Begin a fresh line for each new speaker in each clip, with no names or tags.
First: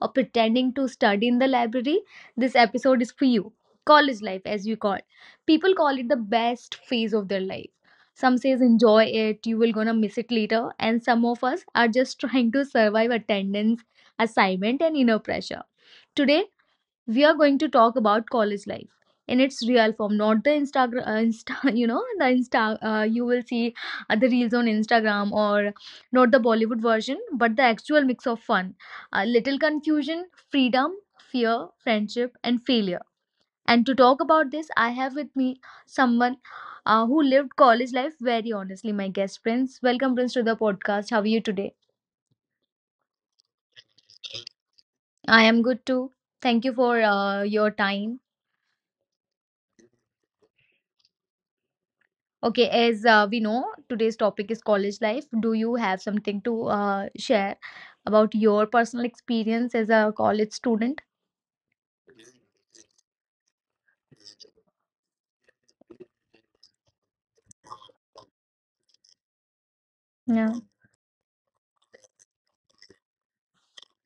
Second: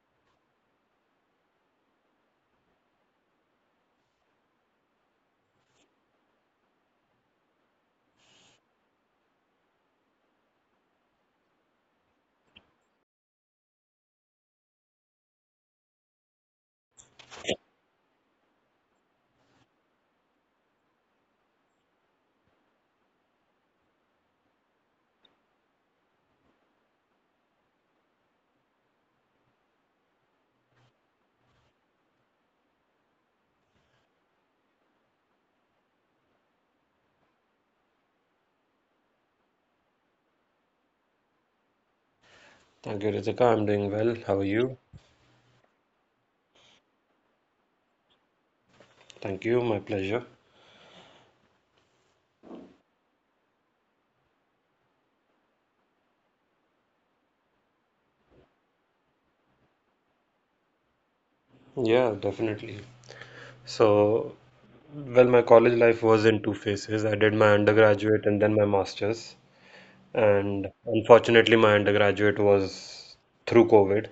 or pretending to study in the library, this episode is for you. College life, as we call it. People call it the best phase of their life. Some says enjoy it, you will gonna miss it later, and some of us are just trying to survive attendance, assignment and inner pressure. Today we are going to talk about college life in its real form, not the Instagram, insta, the insta, you will see the reels on Instagram, or not the Bollywood version, but the actual mix of fun, a little confusion, freedom, fear, friendship and failure. And to talk about this, I have with me someone who lived college life very honestly. My guest Prince. Welcome Prince to the podcast. How are you today?
Thank you, Ritika. I'm doing well. How are you?
I am good too. Thank you for your time.
Thank you. My pleasure.
Okay, as we know, today's topic is college life. Do you have something to share about your personal experience as a college student?
Yeah, definitely. So, well, my college life was in two phases. I did my undergraduate and then my master's.
Yeah,
And unfortunately, my undergraduate was through COVID.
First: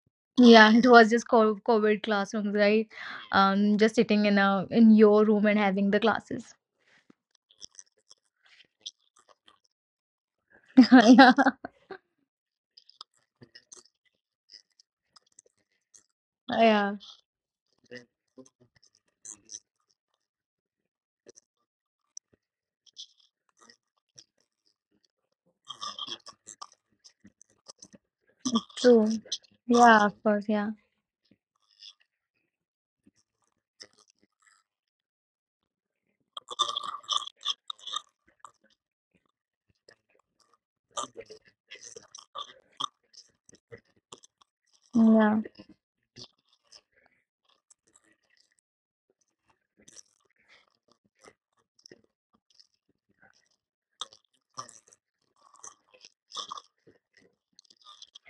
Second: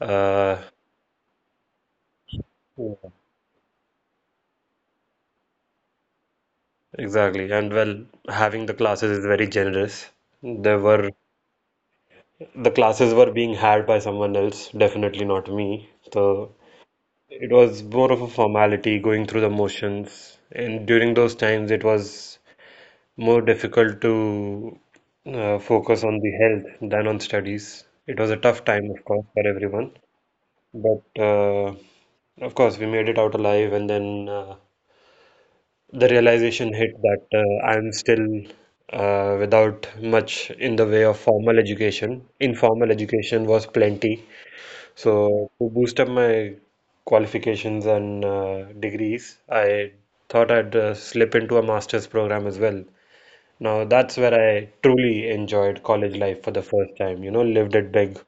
Uh,
yeah, it was just COVID classrooms, right? Just sitting in a in your room and having the classes.
exactly. And well, having the classes is very generous. There were
Yeah,
the classes were being had by someone else, definitely not me. So
yeah,
it was more of a formality, going through the motions. And during those times, it was more difficult to focus on the health than on studies. It was a tough time, of
true.
course, for everyone,
Yeah, of course. Yeah,
but of course, we made it out alive. And then the realization hit that I'm still without much in the way of formal education. Informal education was plenty.
yeah.
So, to boost up my qualifications and degrees, I thought I'd slip into a master's program as well. Now that's where I truly enjoyed college life for the first time. You know, lived it big.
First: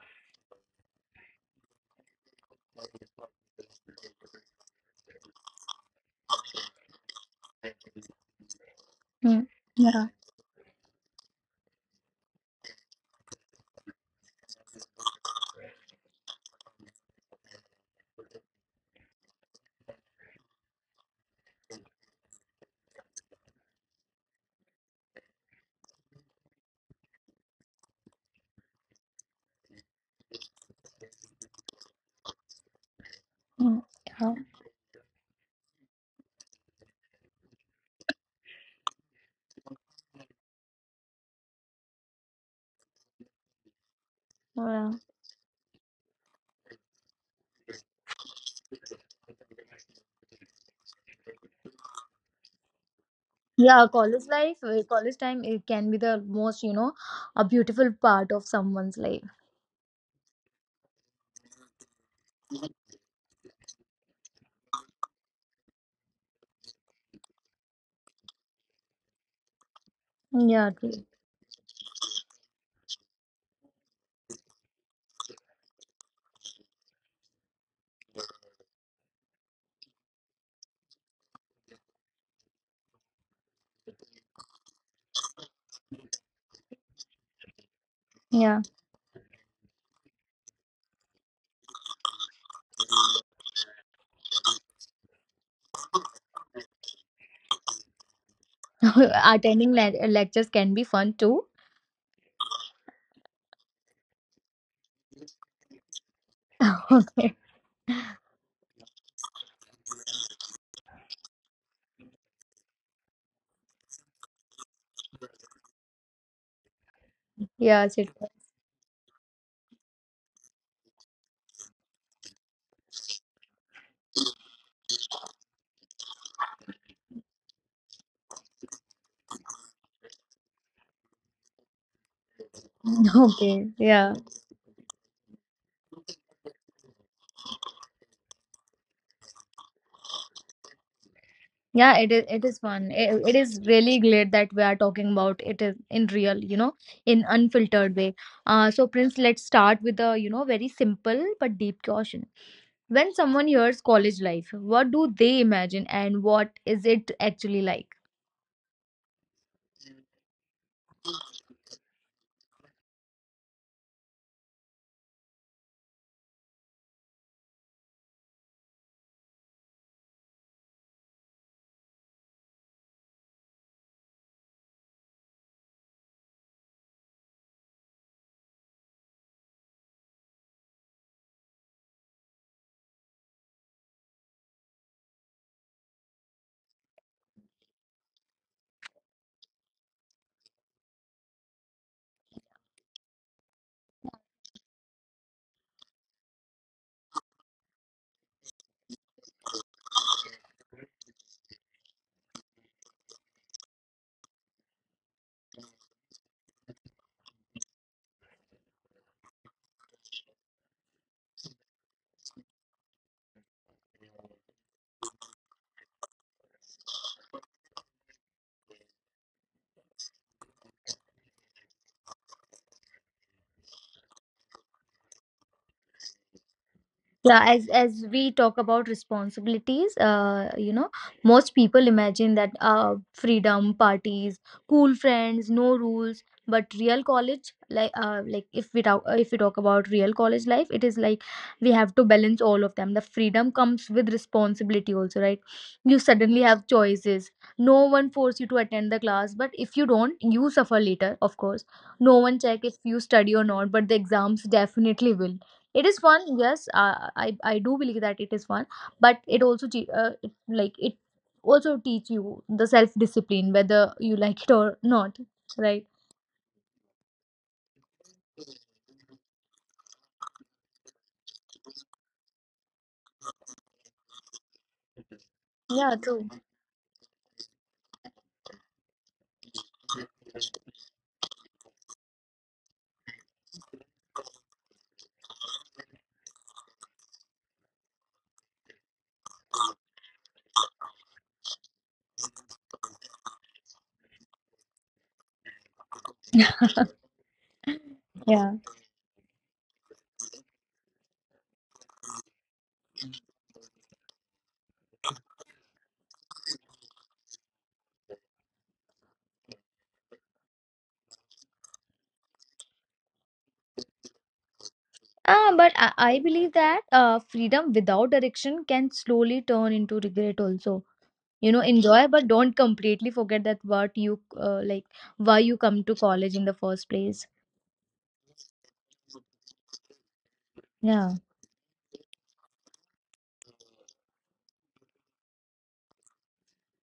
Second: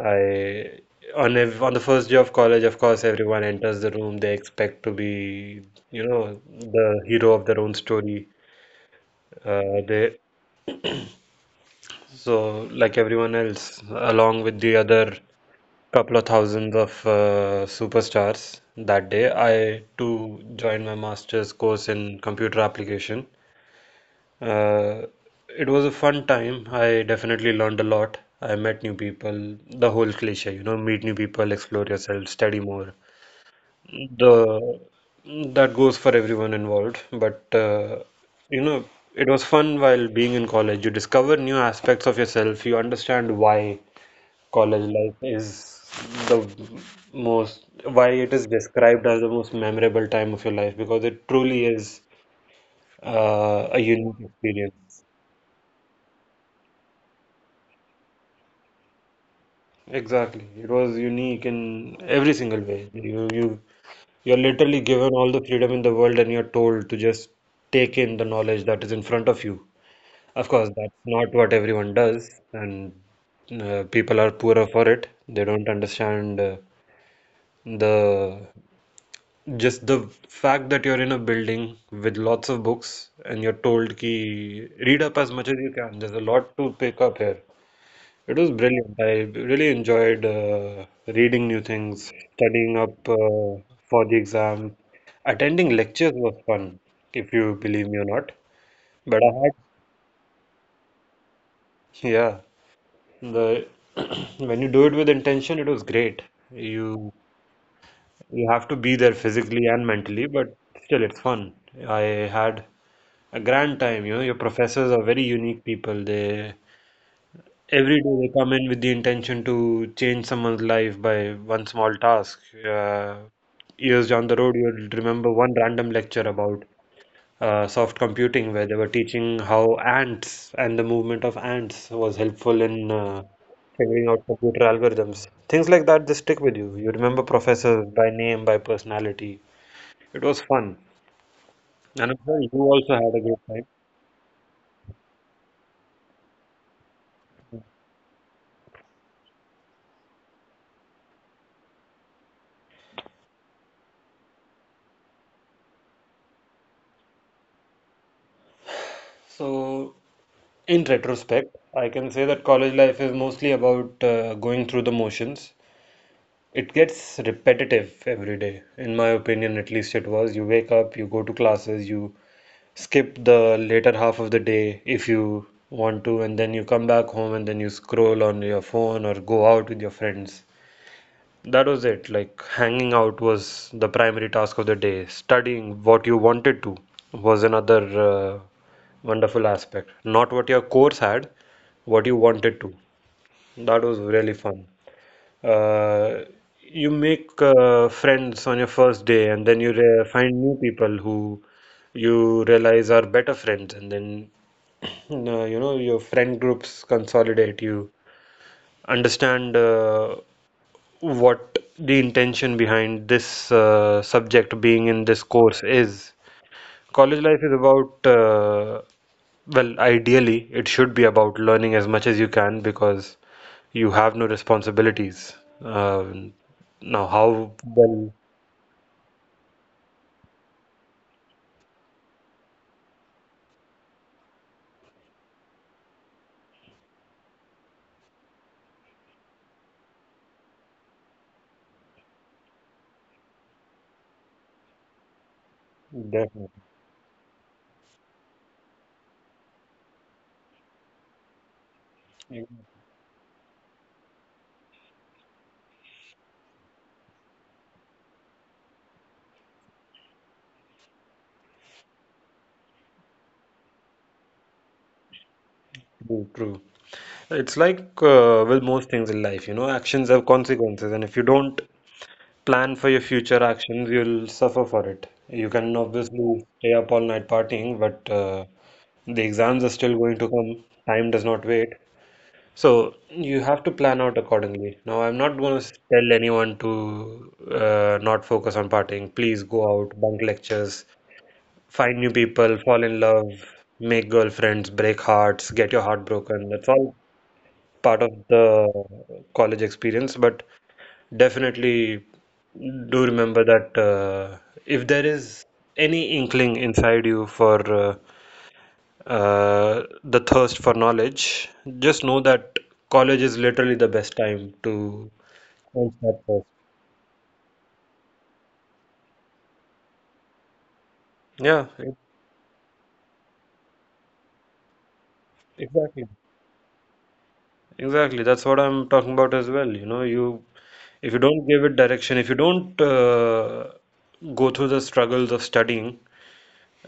I on ev on the first day of college, of course, everyone enters the room. They expect to be, you know, the hero of their own story.
Mm. Yeah.
They so like everyone else, along with the other couple of thousands of superstars that day, I too joined my master's course in computer application. Uh, it was a fun time. I definitely learned a lot. I met new people, the whole cliche, you know, meet new people, explore yourself, study more.
Mm. Yeah.
The that goes for everyone involved, but you know, it was fun while being in college. You discover new aspects of yourself. You understand why college
Yeah.
life is the why it is described as the most memorable time of your life because it truly is a
Yeah,
unique
college life,
experience.
college time, it can be the most, you know, a beautiful part of someone's life.
Exactly. It was unique in every single way. You're literally given all the freedom in the world and you're told to just take in the knowledge that is in front of you. Of course,
Yeah, true.
that's not what everyone does, and people are poorer for it. They don't understand the just the fact that you're in a building with lots of books and you're told ki read up as much as you can. There's a lot to pick up here. It was
Yeah,
brilliant. I really enjoyed reading new things, studying up for the exam. Attending lectures was fun, if you believe me or not. But I had,
Attending lectures can be fun too.
yeah, the When you do it with intention, it was great. You
okay.
you have to be there physically and mentally, but still it's fun. I had a grand time, you know. Your professors are very unique people. They
Yeah,
Every
sit.
day they come in with the intention to change someone's life by one small task. Years down the road, you'll remember one random lecture about soft computing where they were teaching how ants and the movement of ants was helpful in
Okay.
figuring
Yeah.
out computer algorithms. Things like that, they stick with you. You remember professors by name, by personality. It was fun.
Yeah, it
And I'm
is. it
sure you
is fun.
also had
It,
a
it
great
is
time.
really great that we are talking about it is in real, you know, in unfiltered way. So Prince, let's start with a very simple but deep question. When someone hears college life, what do they imagine and what is it actually like?
So in retrospect, I can say that college life is mostly about going through the motions. It gets repetitive every day. In my opinion, at least it was. You wake up, you go to classes, you skip the later half of the day if you want to, and then you come back home and then you scroll on your phone or go out with your friends. That was it. Like hanging out was the primary task of the day. Studying what you wanted to was another wonderful aspect. Not what your course had, what you wanted to. That was really fun. Uh, you make friends on your first day, and then you re find new people who you realize are better friends, and then you know your friend groups consolidate. You understand what the intention behind this subject being in this course is. College life is about well, ideally, it should be about learning as much as you can because you have no responsibilities. Um, now,
Yeah,
how
as
well,
we talk about responsibilities, you know, most people imagine that freedom, parties, cool friends, no rules. But real college, if we talk about real college life, it is like we have to balance all of them. The freedom comes with responsibility also, right? You suddenly
Definitely.
have choices. No one force you to attend the class, but if you don't, you suffer later. Of course, no one check if you study or not, but the exams definitely will. It is fun, yes. I do believe that it is fun, but it also it also teach you the self discipline, whether you like it or not, right?
True, true. It's like with most things in life, you know, actions have consequences, and if you don't plan for your future actions, you'll suffer for it. You can
Yeah, true.
obviously stay up all night partying, but the exams are still going to come. Time does not wait. So you have to plan out accordingly. Now, I'm not going to tell anyone to not focus on partying. Please go out, bunk lectures, find new people, fall in love, make girlfriends, break hearts, get your heart broken. That's all part of the college experience. But definitely do remember that if there is any inkling inside you for the thirst for knowledge, just know that college is literally the best time to
Ah, but
quench that
I
thirst.
believe that freedom without direction can slowly turn into regret also. You know,
Yeah, e-
enjoy, but don't completely forget that what you like why you come to
exactly.
college in the first place.
Exactly. That's what I'm talking about as well. You know, you If
Yeah,
you don't give it direction, if you don't go through the struggles of studying,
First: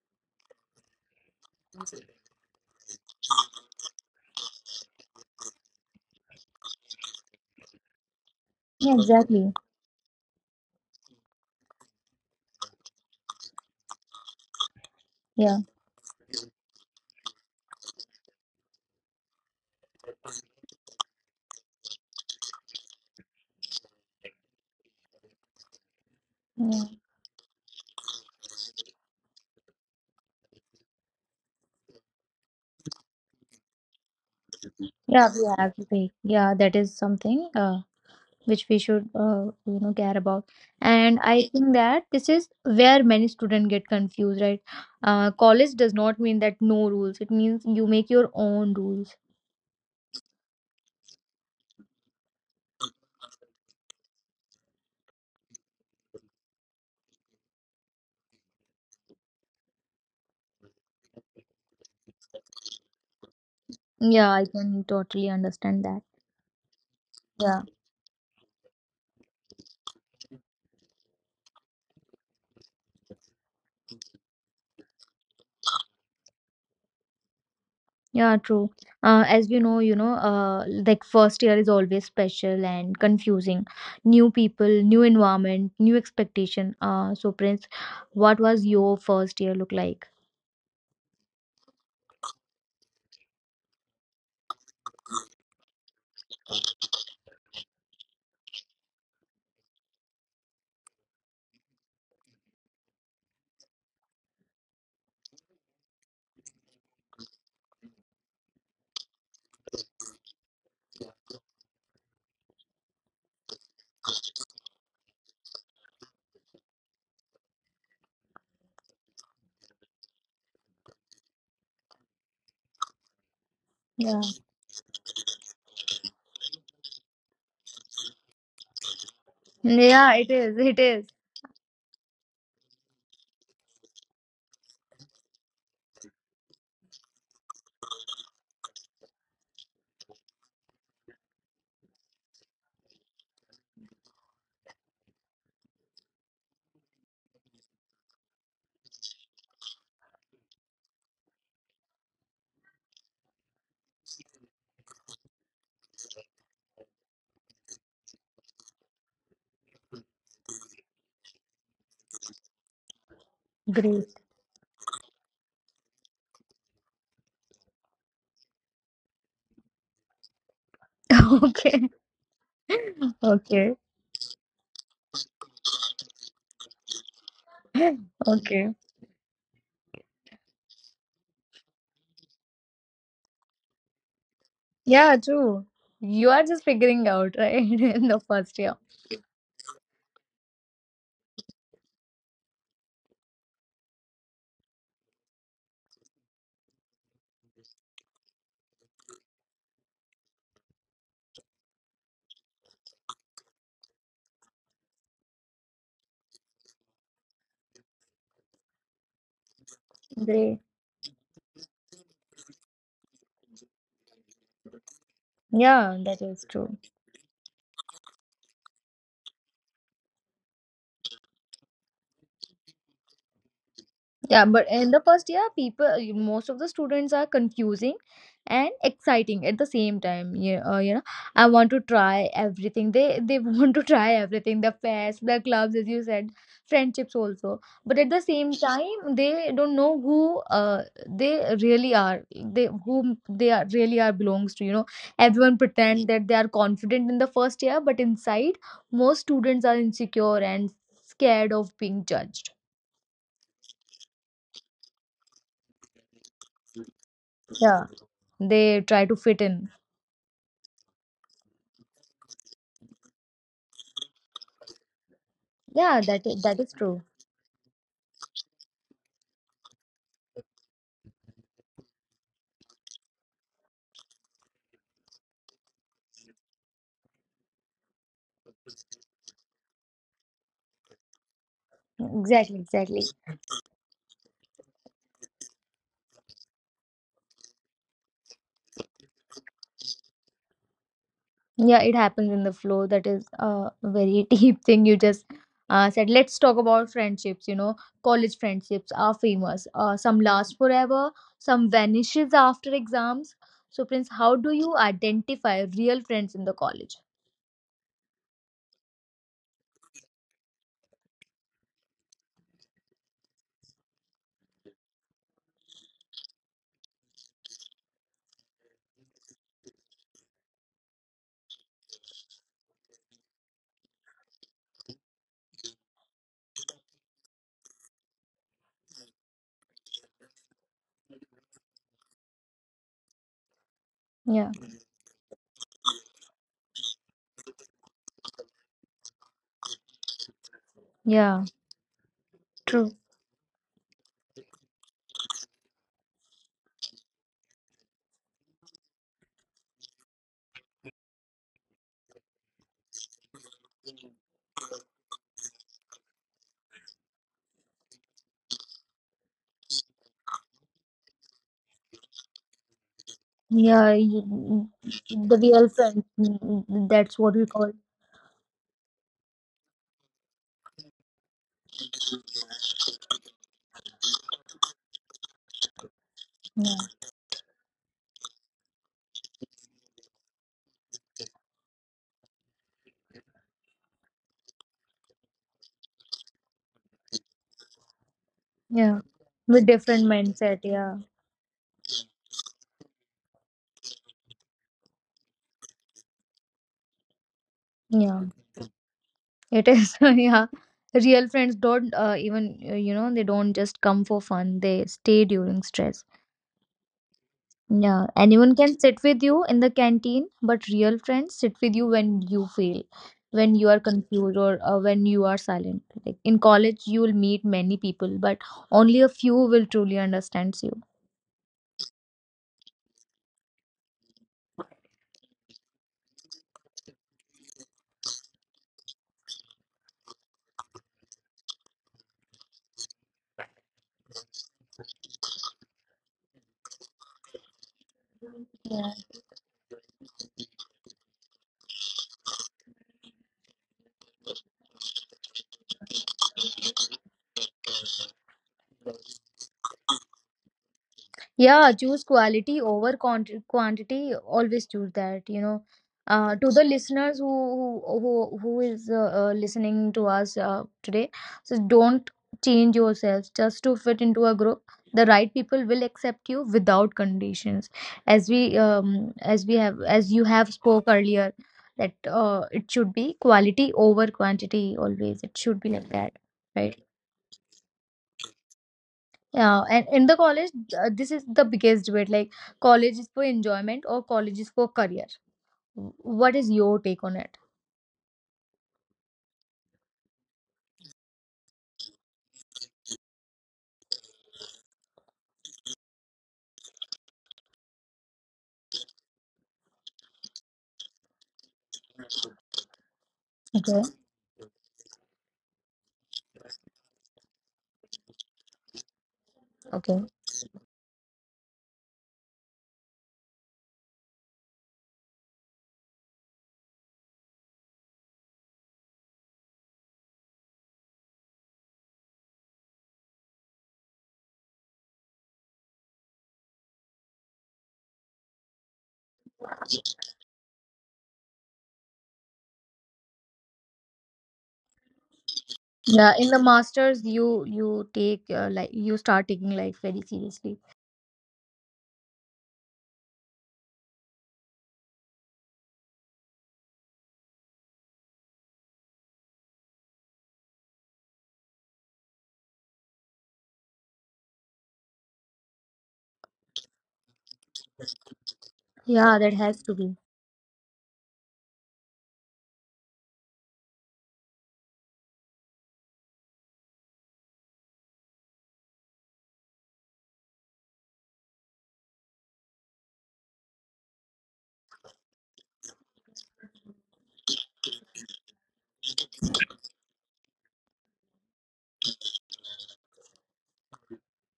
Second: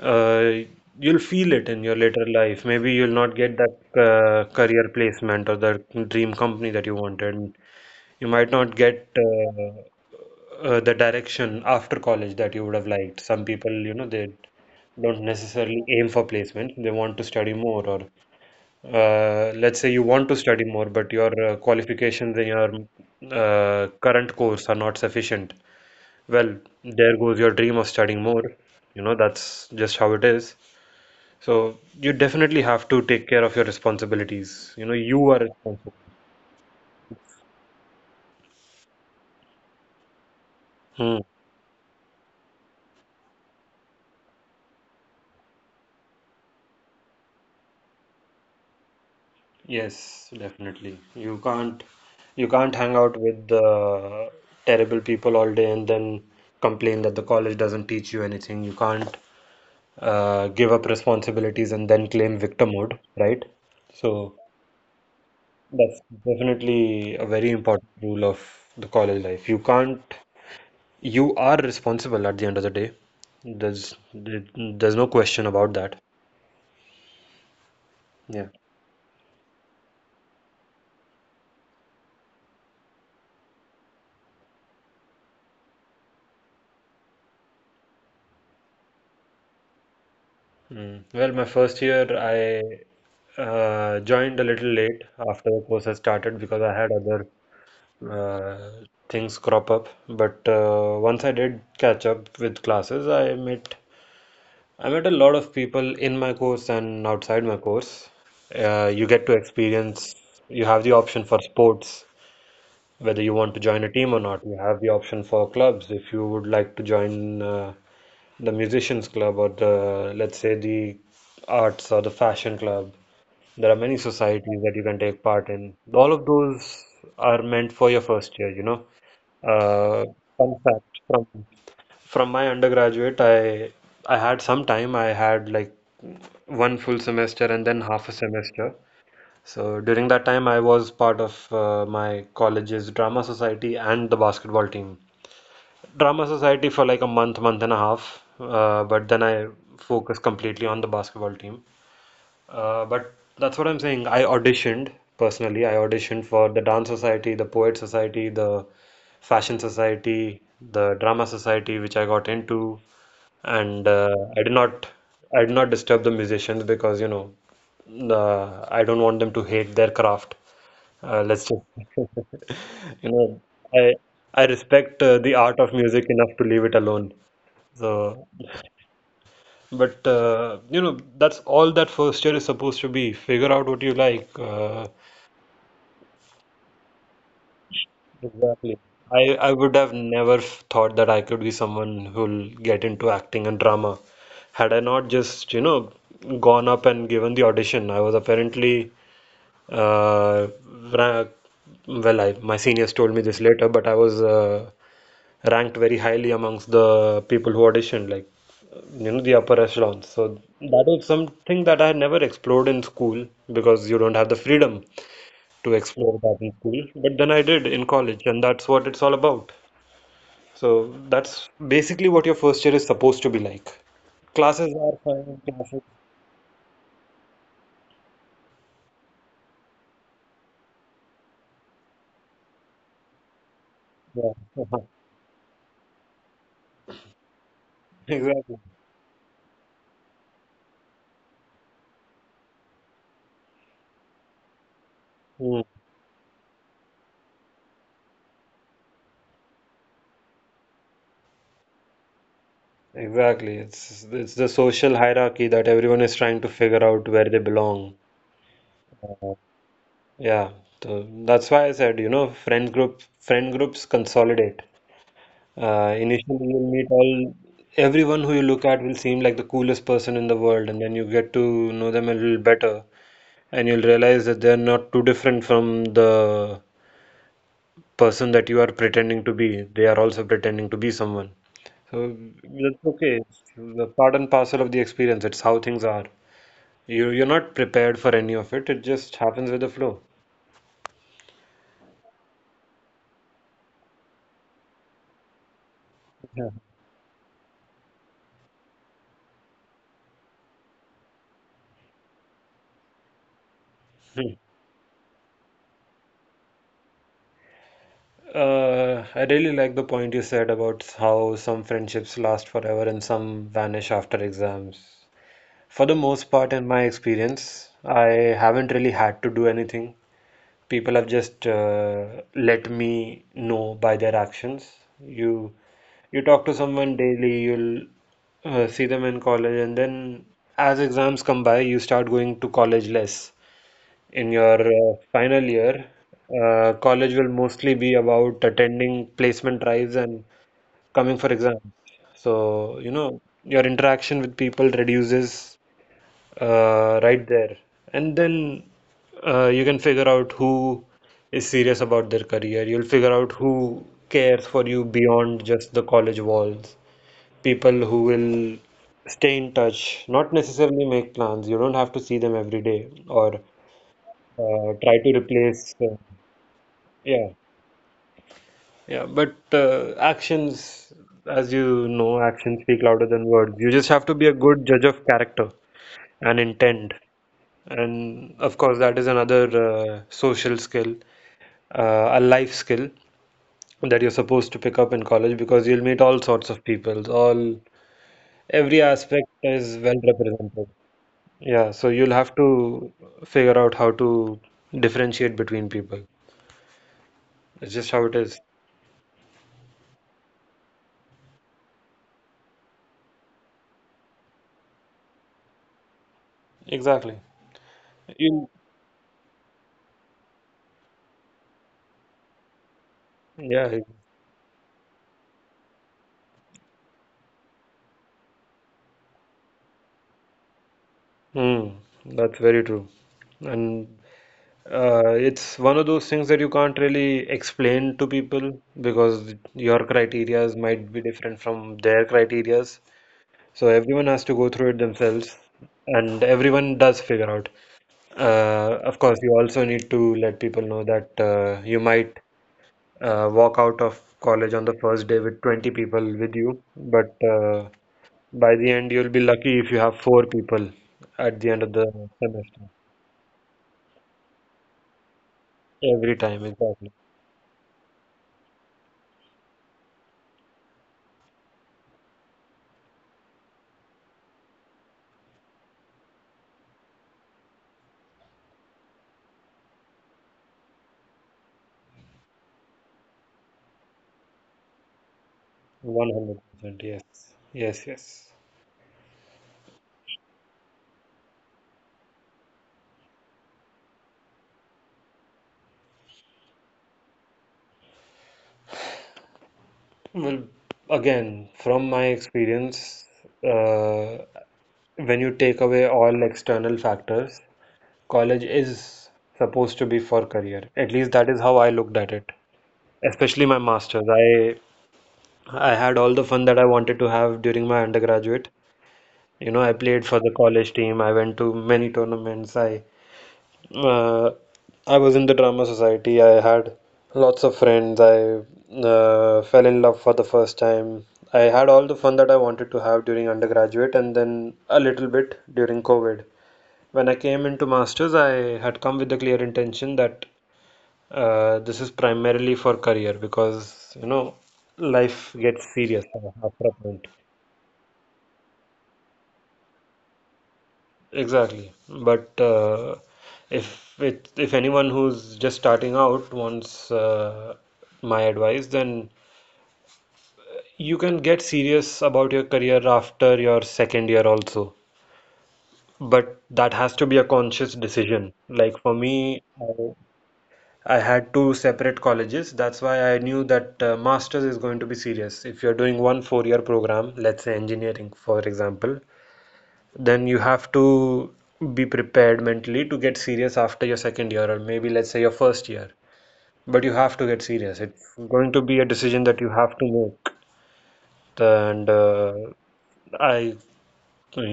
uh, you'll feel it in your later life. Maybe you'll not get that career placement or that dream company that you wanted. You might not
yeah,
get
exactly.
the direction after college that you would have liked. Some people, you know, they don't
Yeah,
necessarily aim for placement. They want to study more, or let's say you want to study more, but your qualifications in your current course are not sufficient. Well,
yeah,
there goes your dream of studying more. You know, that's just how it is. So you definitely have to take care of your responsibilities. You know, you
yeah,
are
we have to
responsible.
pay. Yeah, that is something which we should care about.
Hmm.
And I think that this is where many students get confused, right? College does not mean that no rules. It means you make your own rules.
Yes, definitely. You can't hang out with the terrible people all day and then complain that the college doesn't teach you anything. You can't give up responsibilities and then claim victimhood, right?
Yeah,
So
I can totally understand
that's
that.
definitely a very
Yeah,
important rule of the college life. You can't You are responsible at the end of the day. There's there- there's no question about that.
yeah,
Yeah.
true. As you know, first year is always special and confusing. New people, new environment, new expectation. So Prince, what was your first year look like?
Mm. Well, my first year, I joined a little late after the course had started because I had other uh, things crop up. But once I did catch up with classes, I met a lot of people in my course and outside my course. You get to experience. You have the option for sports, whether you want to join a team or not. You have the option for clubs if you would like to join. The musicians club or the, let's say, the arts or the fashion club. There are many
Yeah,
societies that you can take part in. All of those are meant for your first year, you know. uh,
yeah, it
Fun
is it
fact,
is
from my undergraduate, I had some time. I had like one full semester and then half a semester. So during that time, I was part of my college's drama society and the basketball team, drama society for like a month, month and a half. But then I focused completely on the basketball team. But that's what I'm saying. I auditioned personally. I auditioned for the dance society, the poet society, the fashion society, the drama society, which I got into. And
great.
I did not disturb the musicians because, you know, I don't want them to hate their craft. Uh, let's just,
Okay.
you know,
Okay.
I I respect the art of music enough to leave it alone. So.
Okay.
But you know, that's all that first year is supposed to be. Figure out what you like.
Yeah, true. You are just figuring out, right? In the first
Exactly.
year.
I would have never thought that I could be someone who'll get into acting and drama. Had I not just, you know, gone up and given the audition, I was apparently, uh, ra- my seniors told me this later, but I was ranked very highly amongst the people who auditioned. Like, you know, the upper echelons. So
Great.
that was something that I had never explored in school because you don't have the freedom to
Yeah,
explore
that
that
is
in
true.
school. But then I did in college, and that's what it's all about. So that's basically what your first year is supposed to be like.
Yeah,
Classes
but in
are
the first
fine,
year,
classes,
people, most of the students are confusing and exciting at the same time. I want to try everything. They want to try
yeah.
everything. The fairs, the clubs, as you said, friendships also. But at the
Exactly.
same time, they don't know who uh they really are. They, whom they are really are, belongs to. You know, everyone
Mm.
pretend that they are confident in the first year, but inside, most students are insecure and scared of being judged.
Exactly. It's the social hierarchy that everyone is trying to figure out where they
Yeah.
belong.
They try to fit in.
Yeah. So that's why I said, you know, friend groups consolidate.
Yeah,
Initially,
that
you'll
is
meet
true.
all everyone who you look at will seem like the coolest person in the world, and then you get to know them a little better, and you'll realize that they're not too different from the person that you are pretending to be. They are also pretending to be someone. So
Exactly,
that's
exactly.
okay. It's the part and parcel of the experience. It's how things are. You're not prepared for any of it. It just happens with the flow.
Yeah, it happens in the flow. That is a very deep thing. You just said, let's
Yeah.
talk about friendships. You know, college friendships are famous. Some last forever, some vanishes after exams. So, Prince, how do you identify real friends in the college?
I really like the point you said about how some friendships last forever and some vanish after exams. For the most part, in my experience, I haven't really had to do anything. People have just let me know by their actions. You you talk to someone daily, you'll see them in college, and then as exams come by, you start going to college less in
Yeah,
your final year. College will mostly be about attending placement drives and coming for
yeah,
exams. So, your interaction with people reduces right there. And then you can figure out who is serious about their career. You'll figure out who cares for you beyond just the college walls. People who will stay in touch, not necessarily make plans. You don't have to see them every day or
yeah.
try to
The
replace
real friends. Mm, mm, that's
yeah
what we call.
yeah But actions, as you know, actions speak louder than words. You just have to be a good judge of character and
Yeah,
intent. And of course that is another social skill, a life skill that you're supposed to pick up in college, because you'll meet all sorts of people, all every
yeah.
aspect is
With
well
different
represented.
mindset. Yeah,
Yeah, so you'll have to figure out how to differentiate between people. It's just how it
yeah.
is.
It is, yeah. Real friends don't, they don't just come for fun. They stay during stress.
Exactly.
Yeah,
you
anyone can sit with you in the canteen, but real friends sit with you when you fail, when
Yeah,
you are confused, or when you are silent. Like in college, you will meet many people, but only a few will truly understands you.
Hmm. That's very true. And it's one of those things that you can't really explain to people because your criterias might be different from their criterias. So everyone has to go through it themselves, and everyone does figure out. Of course, you also need to let people know that you might walk out of college on the first day with 20 people with you, but by the end, you'll be lucky if you have four people at the end of
Yeah,
the
choose
semester.
quality over quantity. Always choose that, you know.
Every time,
To the
exactly.
listeners who is listening to us today, so don't change yourselves just to fit into a group. The right people will accept you without conditions. As we um as you have spoke earlier, that it should be quality over quantity always. It should be like that,
100%.
right?
Yes. Yes, yes.
Yeah, and in the college, this is the biggest debate. Like, college is for enjoyment or college is for career. What is your take on it?
Well, again, from my experience, uh, when you take away all external factors, college is supposed to be for career. At least that is how I looked at it. Especially my
Okay,
masters. I had all the fun that I wanted to have during my undergraduate. You know, I played
okay.
for the college team. I went to many tournaments. Uh, I was in the drama society. I had lots of friends. I fell in love for the first time. I had all the fun that I wanted to have during undergraduate and then a little bit during COVID. When I came into masters, I had come with the clear intention that this is primarily for career because, life gets serious
Yeah, in the
after a point.
masters, you take you start taking life very seriously.
Exactly. But if anyone who's just starting out wants my advice, then you can get serious about your career after your second year also. But that has to be a conscious decision. Like for
Yeah, that
me,
has
I
to be.
I had two separate colleges. That's why I knew that master's is going to be serious. If you're doing one 4-year program, let's say engineering, for example, then you have to be prepared mentally to get serious after your second year, or maybe let's say your first year, but you have to get serious. It's going to be a decision that you have to make. And I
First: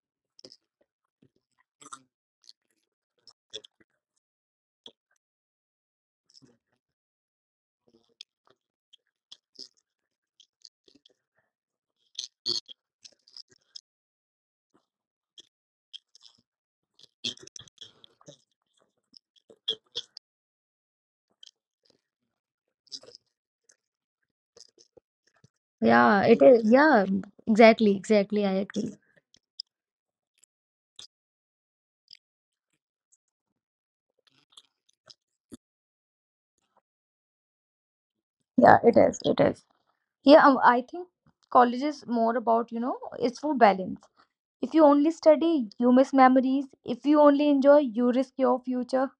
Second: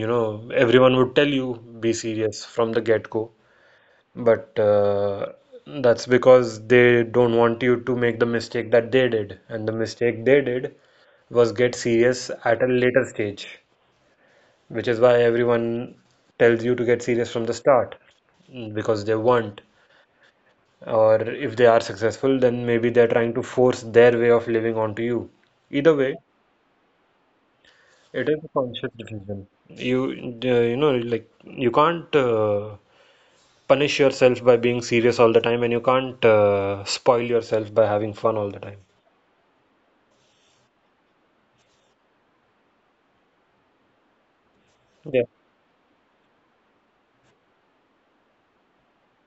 you know everyone would tell you be serious from the get-go, but that's because they don't want you to make the mistake that they did, and the mistake they did was get serious at a later stage, which is why everyone tells you to get serious from the start, because they want, or if they are successful, then maybe they're trying to force their way of living onto you. Either way,
Yeah, it is. Yeah, exactly,
it is a
exactly. I
conscious
agree.
decision. You, like you can't punish yourself by being serious all the time, and you can't spoil yourself by having fun all the time.
Yeah, it is. It is. Yeah, I think college is more about, you know, it's for balance. If you only
Yeah,
study, you miss memories. If you only enjoy, you risk your future.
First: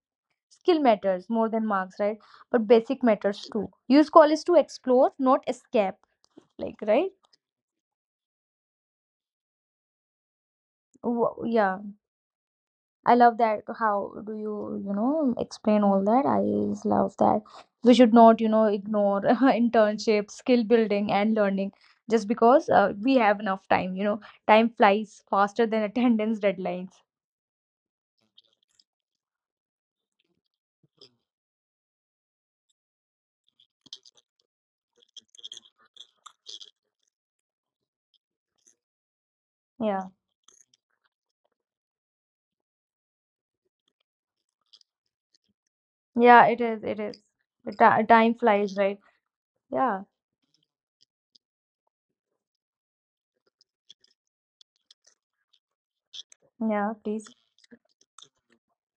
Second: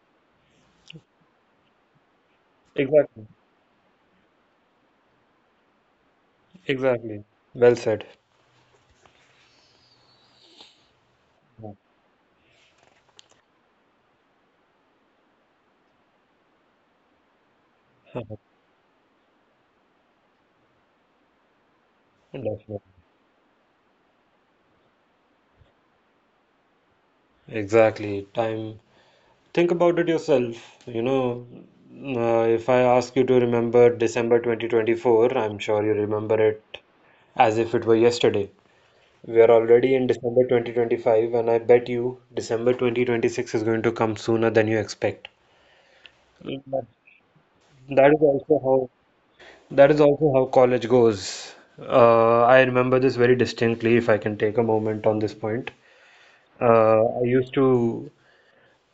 Skill matters more than marks, right? But basic
exactly.
matters too. Use college to explore, not escape. like
Exactly.
right
Well said. Yeah.
Yeah, I love that. How do you you know explain all that. I just love that. We should not, you know, ignore internship, skill building and learning just because
Definitely.
we have enough time, you know. Time flies faster than attendance deadlines.
Exactly. Time Think about it yourself. You know, if I ask you to remember December 2024, I'm sure you remember it as if it were yesterday. We are already
Yeah,
in December 2025, and I bet you December 2026 is going to come sooner than you expect.
yeah, it
That
is. It is the
that is
time
also
flies,
how
right?
that is
Yeah,
also how college goes. I remember this very distinctly, if I can take a moment on this point.
yeah,
I
please.
used to,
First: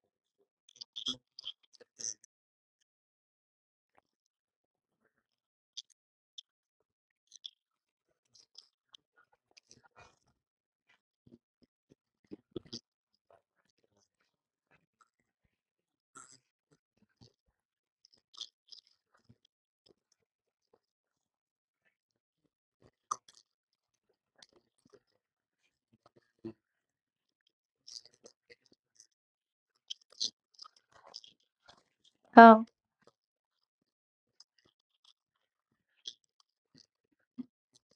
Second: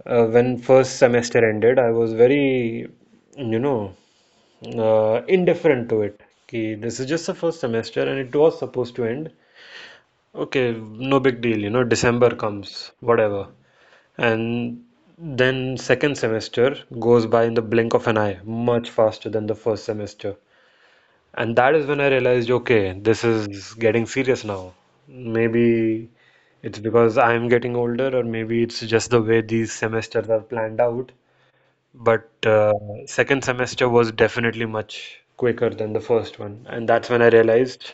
when first semester ended, I was very, you know, indifferent to it. कि this is just the first semester and it was supposed to end. Okay, no big deal, December comes, whatever. And then second semester goes by in the blink of an eye, much faster than the first semester. And that is when I realized, okay, this is getting serious now. Maybe it's because I'm getting older, or maybe it's just the way these semesters are planned out. But
uh,
uh, second semester was definitely much quicker than the first one, and that's when I realized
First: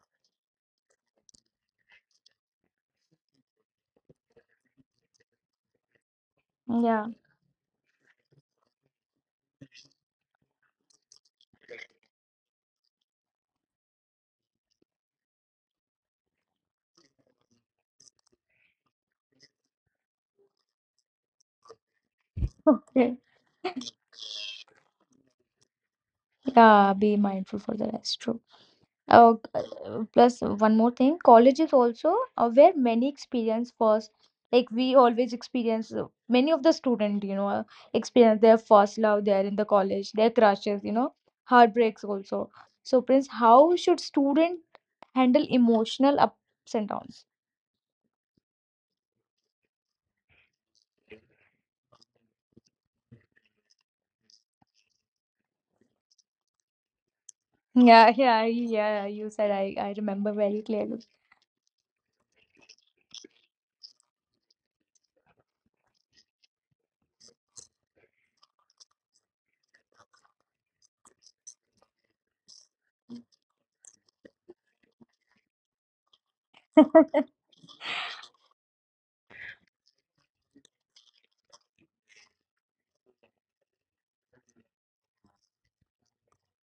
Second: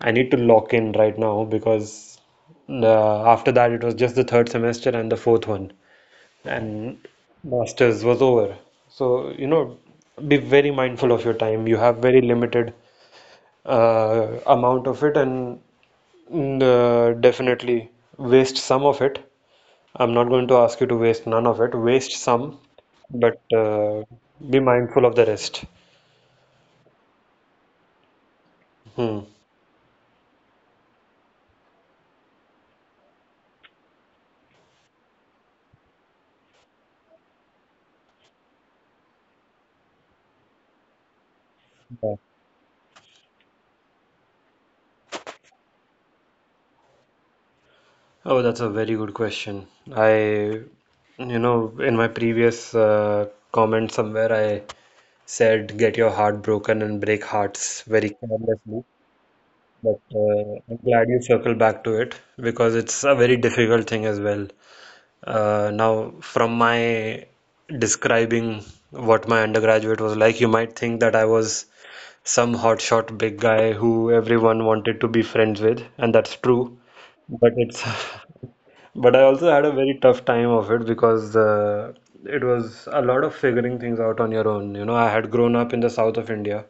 I need to lock in right now, because after that it was just the third semester and the fourth one, and
yeah,
masters was over. So, be very mindful of your time. You have very limited amount of it, and definitely waste some of it. I'm not going to ask you to waste none of it. Waste some,
okay.
but be mindful of the rest.
Yeah, be mindful for the rest. True.
Hmm.
Plus one more thing, college is also where many experience first. Like we always experience, many of the student, experience their first love there in the college, their crushes, you know, heartbreaks
Yeah.
also. So Prince, how should student handle emotional ups and downs?
Oh, that's a very good question. I, in my previous comment somewhere, I said get your heart broken and break hearts
Yeah,
very
yeah,
carelessly.
yeah. You said, I
But
remember
uh,
very
I'm
clearly.
glad you circled back to it, because it's a very difficult thing as well. Now, from my describing what my undergraduate was like, you might think that I was some hotshot big guy who everyone wanted to be friends with, and that's true. But it's But I also had a very tough time of it, because it was a lot of figuring things out on your own. You know, I had grown up in the south of India,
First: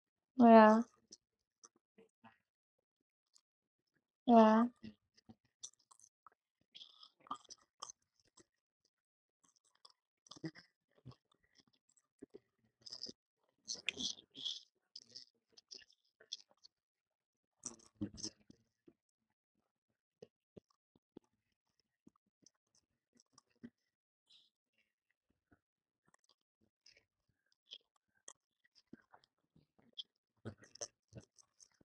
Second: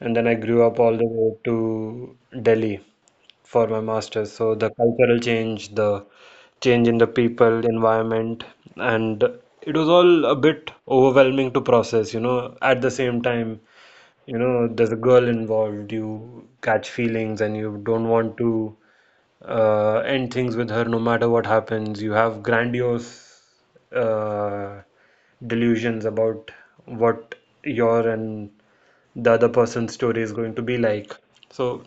and then I grew up
Yeah,
all the way to Delhi for my master's. So
yeah,
the cultural change, the change in the people, environment, and it was all a bit overwhelming to process, at the same time there's a girl involved, you catch feelings and you don't want to end things with her no matter what happens. You have grandiose uh, delusions about what your and the other person's story is going to be like. So,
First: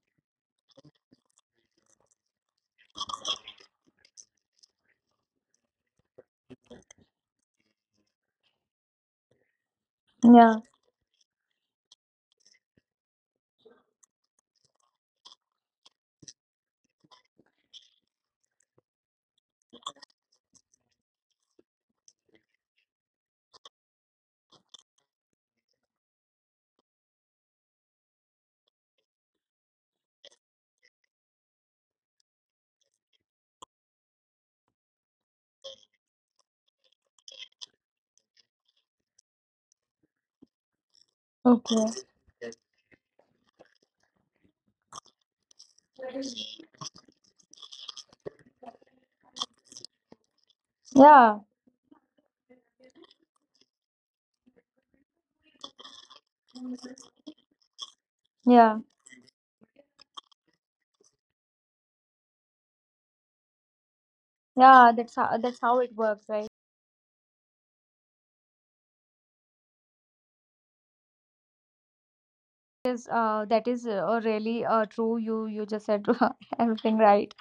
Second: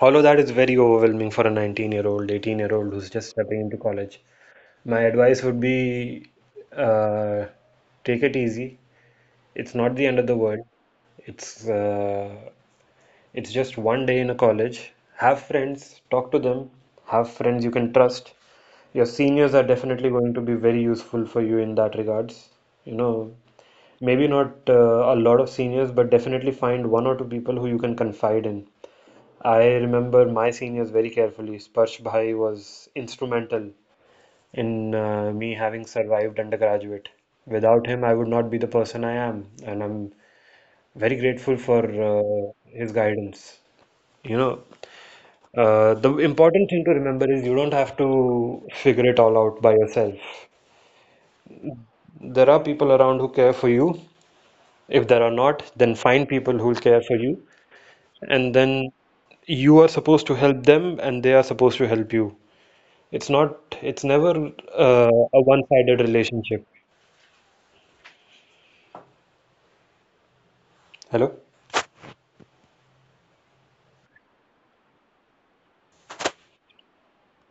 all of that is very overwhelming for a 19-year-old, 18-year-old who's just stepping into college. My advice would be uh, take it easy. It's not the end of the
yeah.
world. It's uh, it's just one day in a college. Have friends, talk to them, have friends you can trust. Your seniors are definitely going to be very useful for you in that regards. You know, maybe not a lot of seniors, but definitely find one or two people who you can confide in. I remember my seniors very carefully. Sparsh Bhai was instrumental in me having survived undergraduate. Without him, I would not be the person I am, and I'm very grateful for
Okay.
his guidance. You know, the important thing to remember is you don't have to figure it all out by yourself.
Yeah,
There are people around who care for you. If there are not, then find people who'll care for you. And
yeah.
then you are supposed to help them and they are supposed to help you. It's not, it's never
Yeah, that's
a
how that's how
one-sided
it works, right?
relationship. Hello?
Is That is really true. You just said everything right.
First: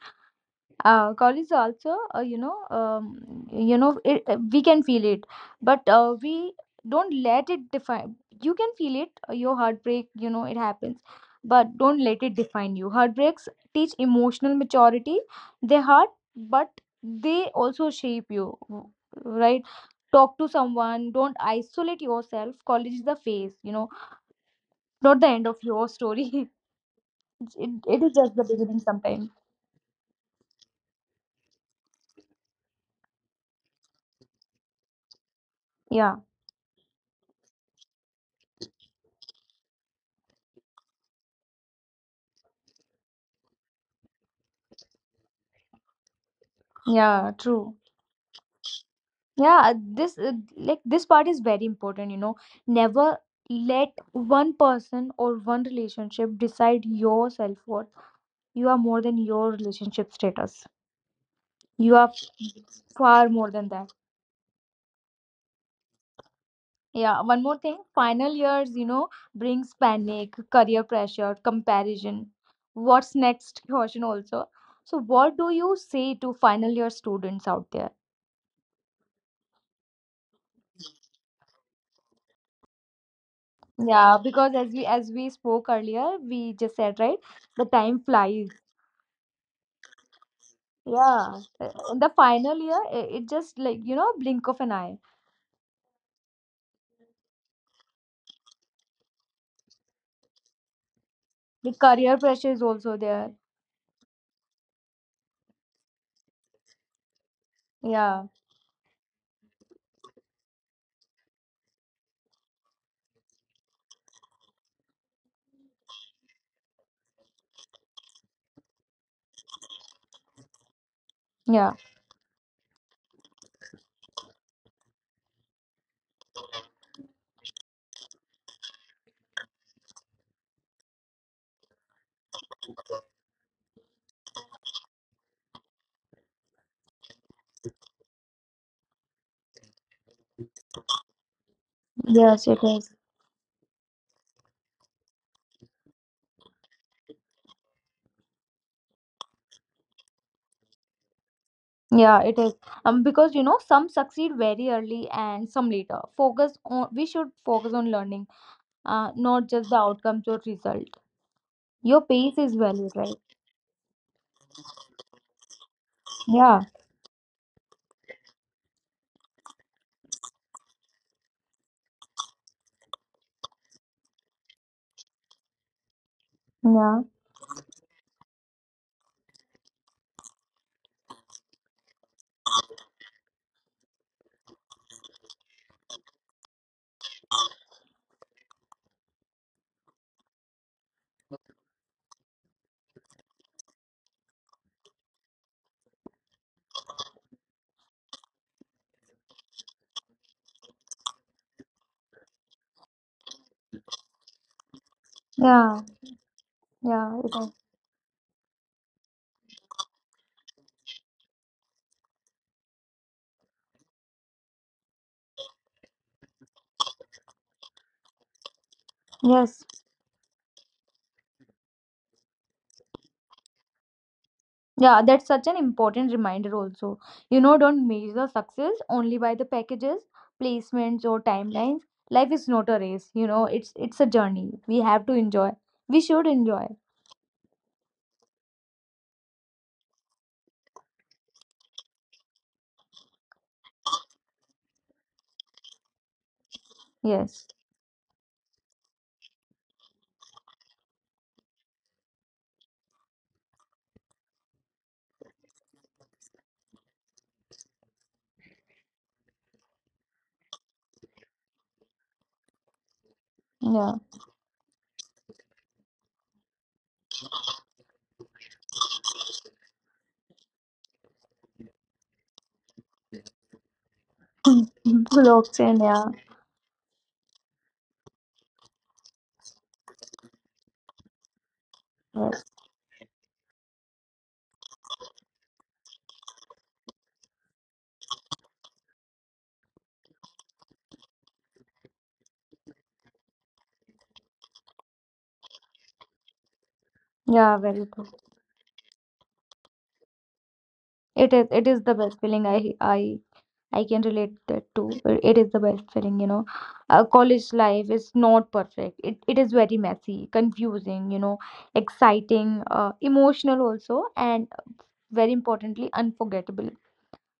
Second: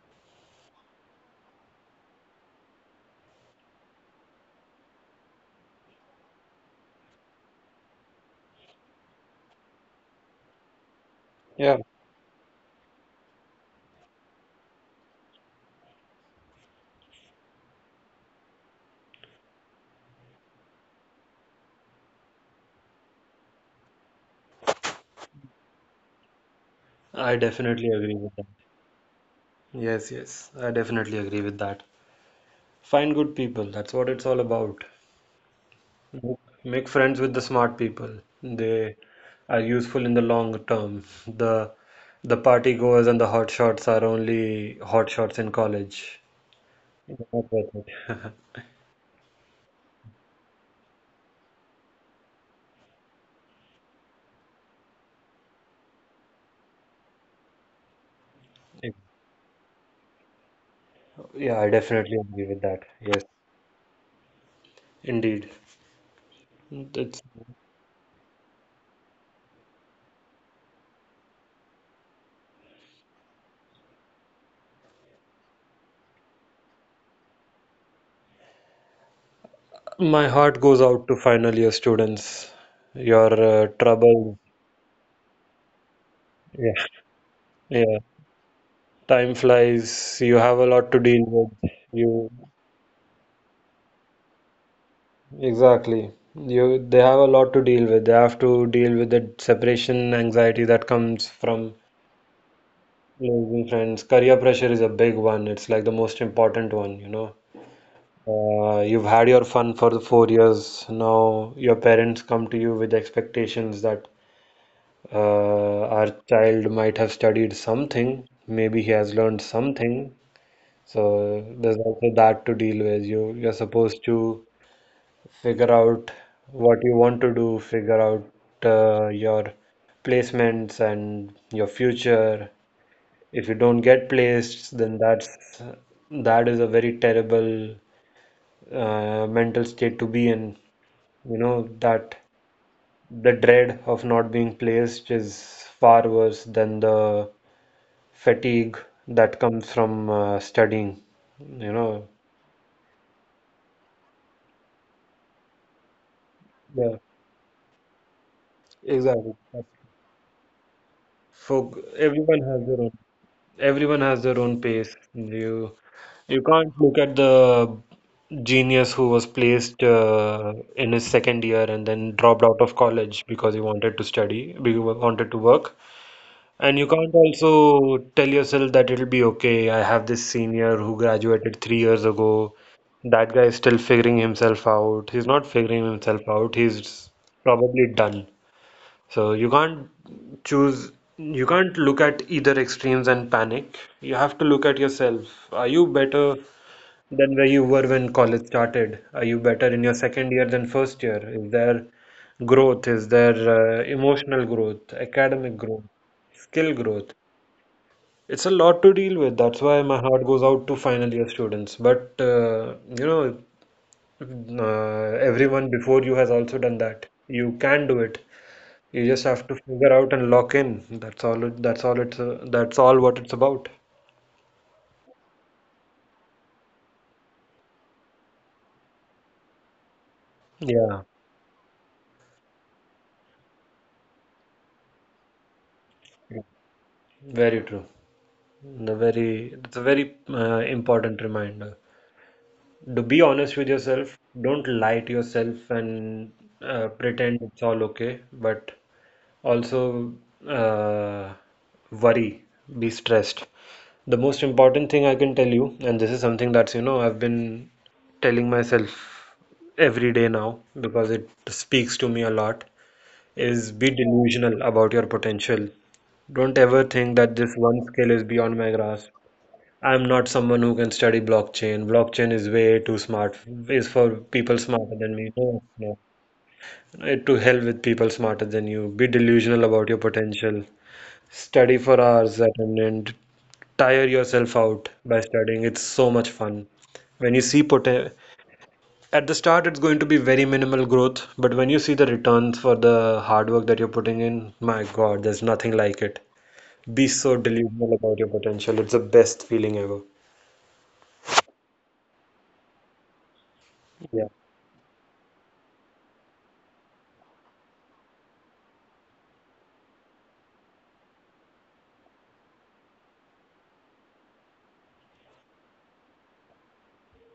College also, we can feel it, but we don't let it define. You can feel it, your heartbreak. You know, it happens,
Yeah,
but don't let it define you. Heartbreaks teach emotional maturity. They hurt, but they also shape you, right? Talk to someone. Don't isolate yourself. College is the phase, you know, not the end of your story.
I definitely
It is
agree
just the
with that.
beginning sometimes.
Yes, yes, I definitely agree with that. Find good people. That's what it's all about.
Yeah,
Make friends with the smart people. They are useful in the long term. The party goers and the hot shots are only hot shots in college. they
yeah,
not
true.
worth it.
Yeah. this uh, this part is very important, you know. Never let one person or one relationship decide your self-worth. You are more than your relationship status.
Yeah, I
You are
definitely agree with that.
far
Yes,
more than that.
indeed.
Yeah,
It's,
one more thing. Final years, you know, brings panic, career pressure, comparison, what's next question also. So what do you say to final year students out there?
my heart goes out to final year students. Your
Yeah,
trouble.
because as we spoke earlier, we just
Yeah.
said, right, the time
Yeah.
flies.
Time flies. You have a lot to deal
Yeah.
with.
In the
You
final year, it just like, you know, blink of an eye.
exactly. You, they have a lot to deal with. They have to deal with the separation anxiety that comes
The
from
career pressure is also there.
losing friends. Career pressure is a big one. It's like the most important one, you know.
Yeah.
You've had your fun for the 4 years. Now your parents come to you with expectations that our child might have studied something. Maybe he has learned something. So
Yeah.
there's also that to deal with. You're supposed to figure out what you want to do, figure out your placements and your future. If you don't get placed, then that is a very terrible mental state to be in. You know that
Yes, it is.
the dread of not being placed is far worse than the fatigue that comes from studying. You know,
Yeah, it is. Because you know, some succeed very early and some later. Focus on
yeah,
We should focus on learning,
exactly.
not just the outcomes or result.
For
Your pace
everyone
is
has their
valued,
own.
right?
Everyone has their own pace. You
Yeah.
can't look at the genius who was placed in his second year and then dropped out of college because he wanted to study, because he wanted to work. And you
Yeah.
can't also tell yourself that it'll be okay. I have this senior who graduated 3 years ago. That guy is still figuring himself out. He's not figuring himself out. He's probably done. So you can't look at either extremes and panic. You have to look at yourself. Are you better than where you were when college started? Are you better in your second year than first year? Is there growth? Is there emotional growth, academic
Yeah.
growth, skill growth?
Yeah. It is.
It's a lot to deal with. That's why my heart goes out to final year students. But everyone before you has also done that. You can do it. You just have to
Yes.
figure out and lock in. That's all what it's about.
Yeah, that's such an important reminder also. You know, don't measure success only by the packages, placements
Yeah.
or timelines. Life is not a race, you know, it's a journey. We have to enjoy. We should
Yeah.
enjoy.
Very true. The very it's a very important reminder. To be honest with yourself, don't lie to yourself and pretend
Yes.
it's all okay, but also uh, worry, be stressed. The most important thing I can tell you, and this is something that's, you know, I've been telling myself every day now because it speaks to me a lot is be
Yeah.
delusional about your potential. Don't ever think that this one skill is beyond my grasp. I'm not someone who can study blockchain. Blockchain is way too smart, is for people smarter than me. No,
Blockchain.
no.
Yeah.
To hell with people smarter than you. Be delusional about your potential. Study for
Yes.
hours at an end. Tire yourself out by studying. It's so much fun. When you see poten At the start, it's going to be very minimal growth, but when you see the returns for the hard work that you're putting in, my God, there's nothing like it. Be so
Yeah, very
delusional
good.
about your potential. It's the best feeling ever.
It is the best feeling. I I can
Yeah.
relate that too. It is the best feeling, you know. College life is not perfect. It is very messy, confusing, you know, exciting, emotional also, and very importantly, unforgettable.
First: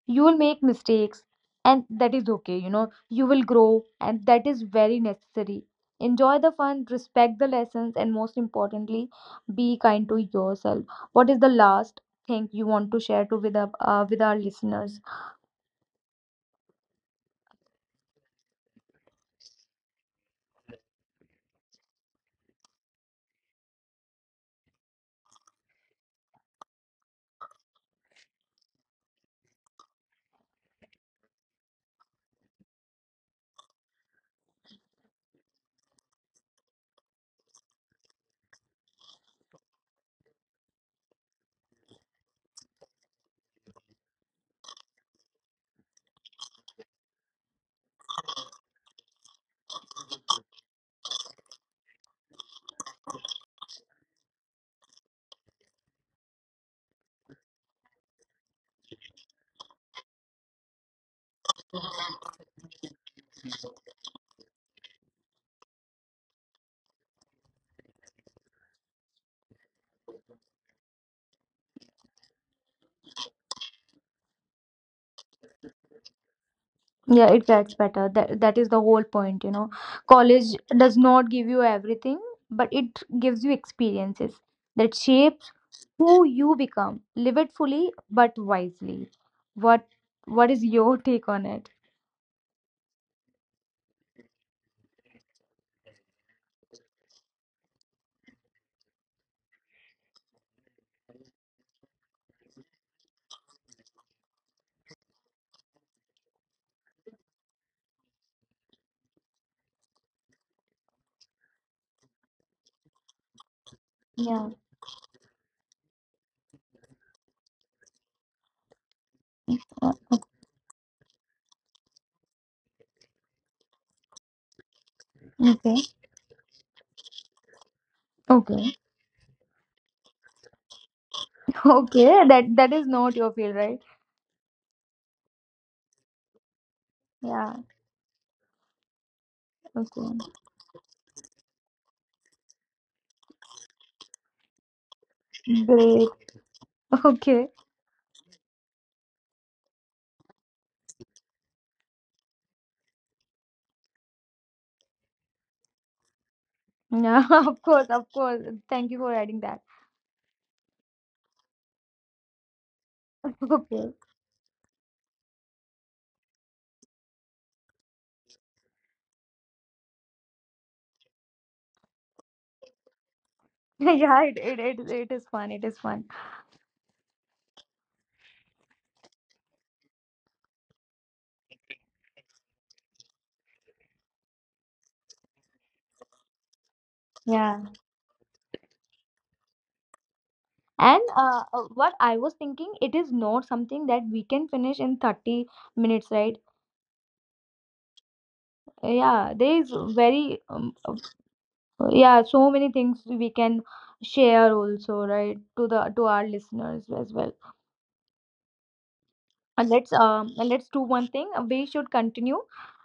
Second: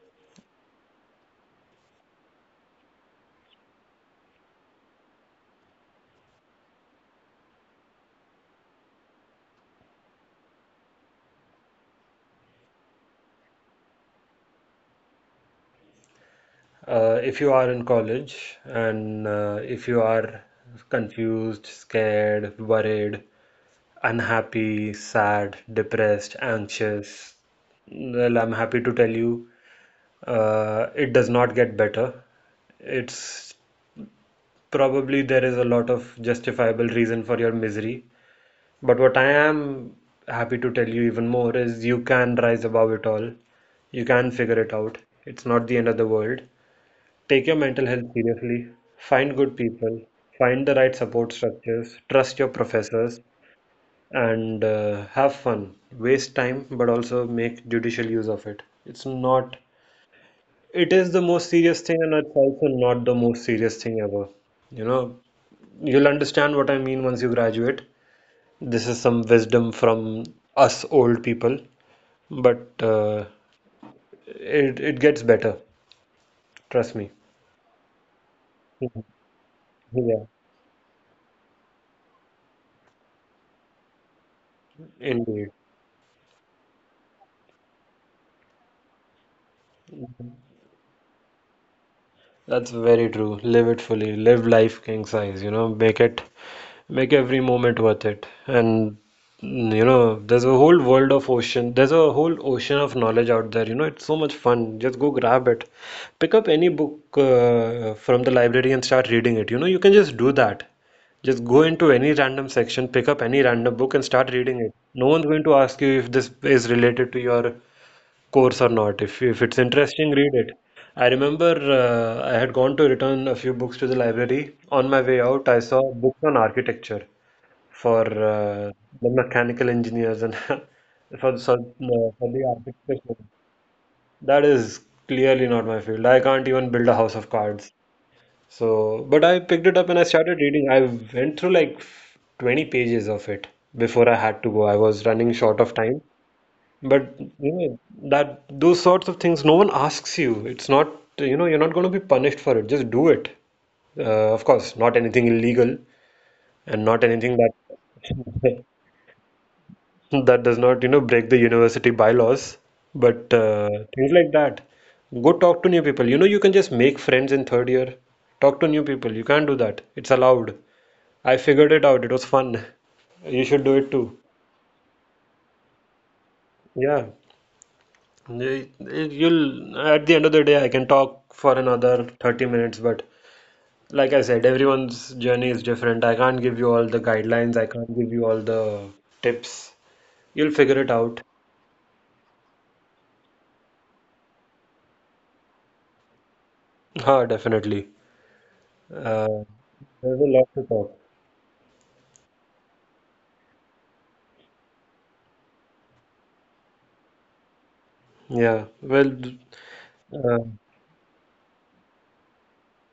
You will make mistakes, and that is okay, you know. You will grow, and that is very necessary. Enjoy the fun, respect the lessons, and most importantly, be kind to yourself. What is the last thing you want to share to with our listeners?
If you are in college and if you are confused, scared, worried, unhappy, sad, depressed, anxious, well, I'm happy to tell you, it does not get better. It's Probably there is a lot of justifiable reason for your misery, but what I am happy to tell you even more is you can rise above it all. You can figure it out. It's not the end of the world. Take your mental health seriously, find good people, find the right support structures, trust your professors, and have fun. Waste time, but also make judicial use of it. It's not, it is the most serious thing, and it's also not the most serious thing ever. You know, you'll understand what I mean once you graduate. This is some wisdom from us old people, but it gets better. Trust me.
Yeah, it gets better. That is the
Mhm.
whole point, you know.
Yeah,
College does not give you everything, but it gives you experiences that
indeed.
shapes who you become. Live it fully but wisely. What what is your take on it?
That's very true. Live it fully. Live life king size, you know, make every moment worth it. And you know, there's a whole world of ocean. There's a whole ocean of knowledge out there. You know, it's so much fun. Just go grab it. Pick up any book from the library and start reading it. You know, you can just do that. Just go into any random section, pick up any random book and start
Yeah.
reading it. No one's going to ask you if this is related to your course or not. If it's
Uh,
interesting, read it. I remember I had gone to return a few books to the library. On my way out, I saw
okay,
books on architecture for
okay.
the mechanical engineers and the, for
Okay,
for the
that is
architecture.
not your field, right?
That is clearly not my field. I can't even build a house of
Yeah.
cards. So, but I picked it up and I
Okay.
started reading. I went through like 20 pages of it before I had to go. I was running short of time.
Great.
But you
Okay.
know that those sorts of things, no one asks you. It's not, you know, you're not going to be punished for it. Just do it. Of course, not anything illegal and not
Yeah.
anything
Of course, of course.
that
Thank you for adding that.
that does not, you know, break the university bylaws, but
Okay.
things like that. Go talk to new people. You know, you can just make friends in third year. Talk to new people. You can't do that. It's allowed. I figured it out. It was fun. You should do it too.
Yeah, it is fun, it is fun.
Yeah. At the end of the day, I can talk for another 30 minutes, but like I said, everyone's journey is different. I can't give you all the guidelines,
Yeah.
I can't give you all the tips. You'll figure it
And
out.
what I was thinking, it is not something that we can finish in 30 minutes, right?
Ha, definitely.
Yeah,
Uh,
there is
there's a
very,
lot to talk.
yeah, so many things we can share also, right, to the to our listeners as well.
Yeah, well, d-
And
uh,
let's do one thing. We should continue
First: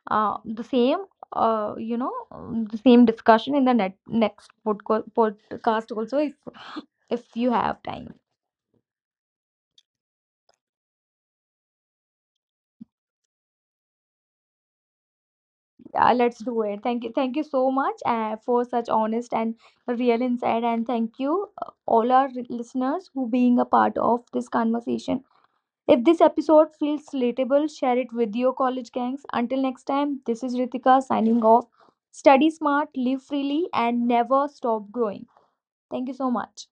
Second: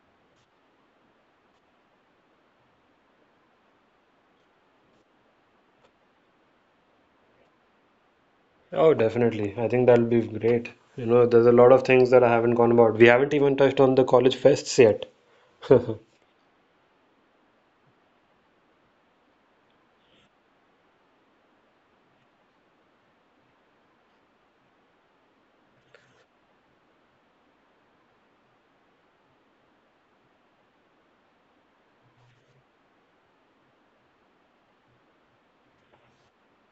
the same the same discussion in the net next podcast also, if you have time.
oh, definitely. I think that'll be great. You know, there's a lot of things that I haven't gone about. We haven't even touched on the college fests yet.
Yeah, let's do it. Thank you. Thank you so much for such honest and real insight. And thank you, all our listeners who being a part of this conversation. If this episode feels relatable, share it with your college gangs. Until next time, this is Ritika signing off. Study smart, live freely, and never stop growing. Thank you so much.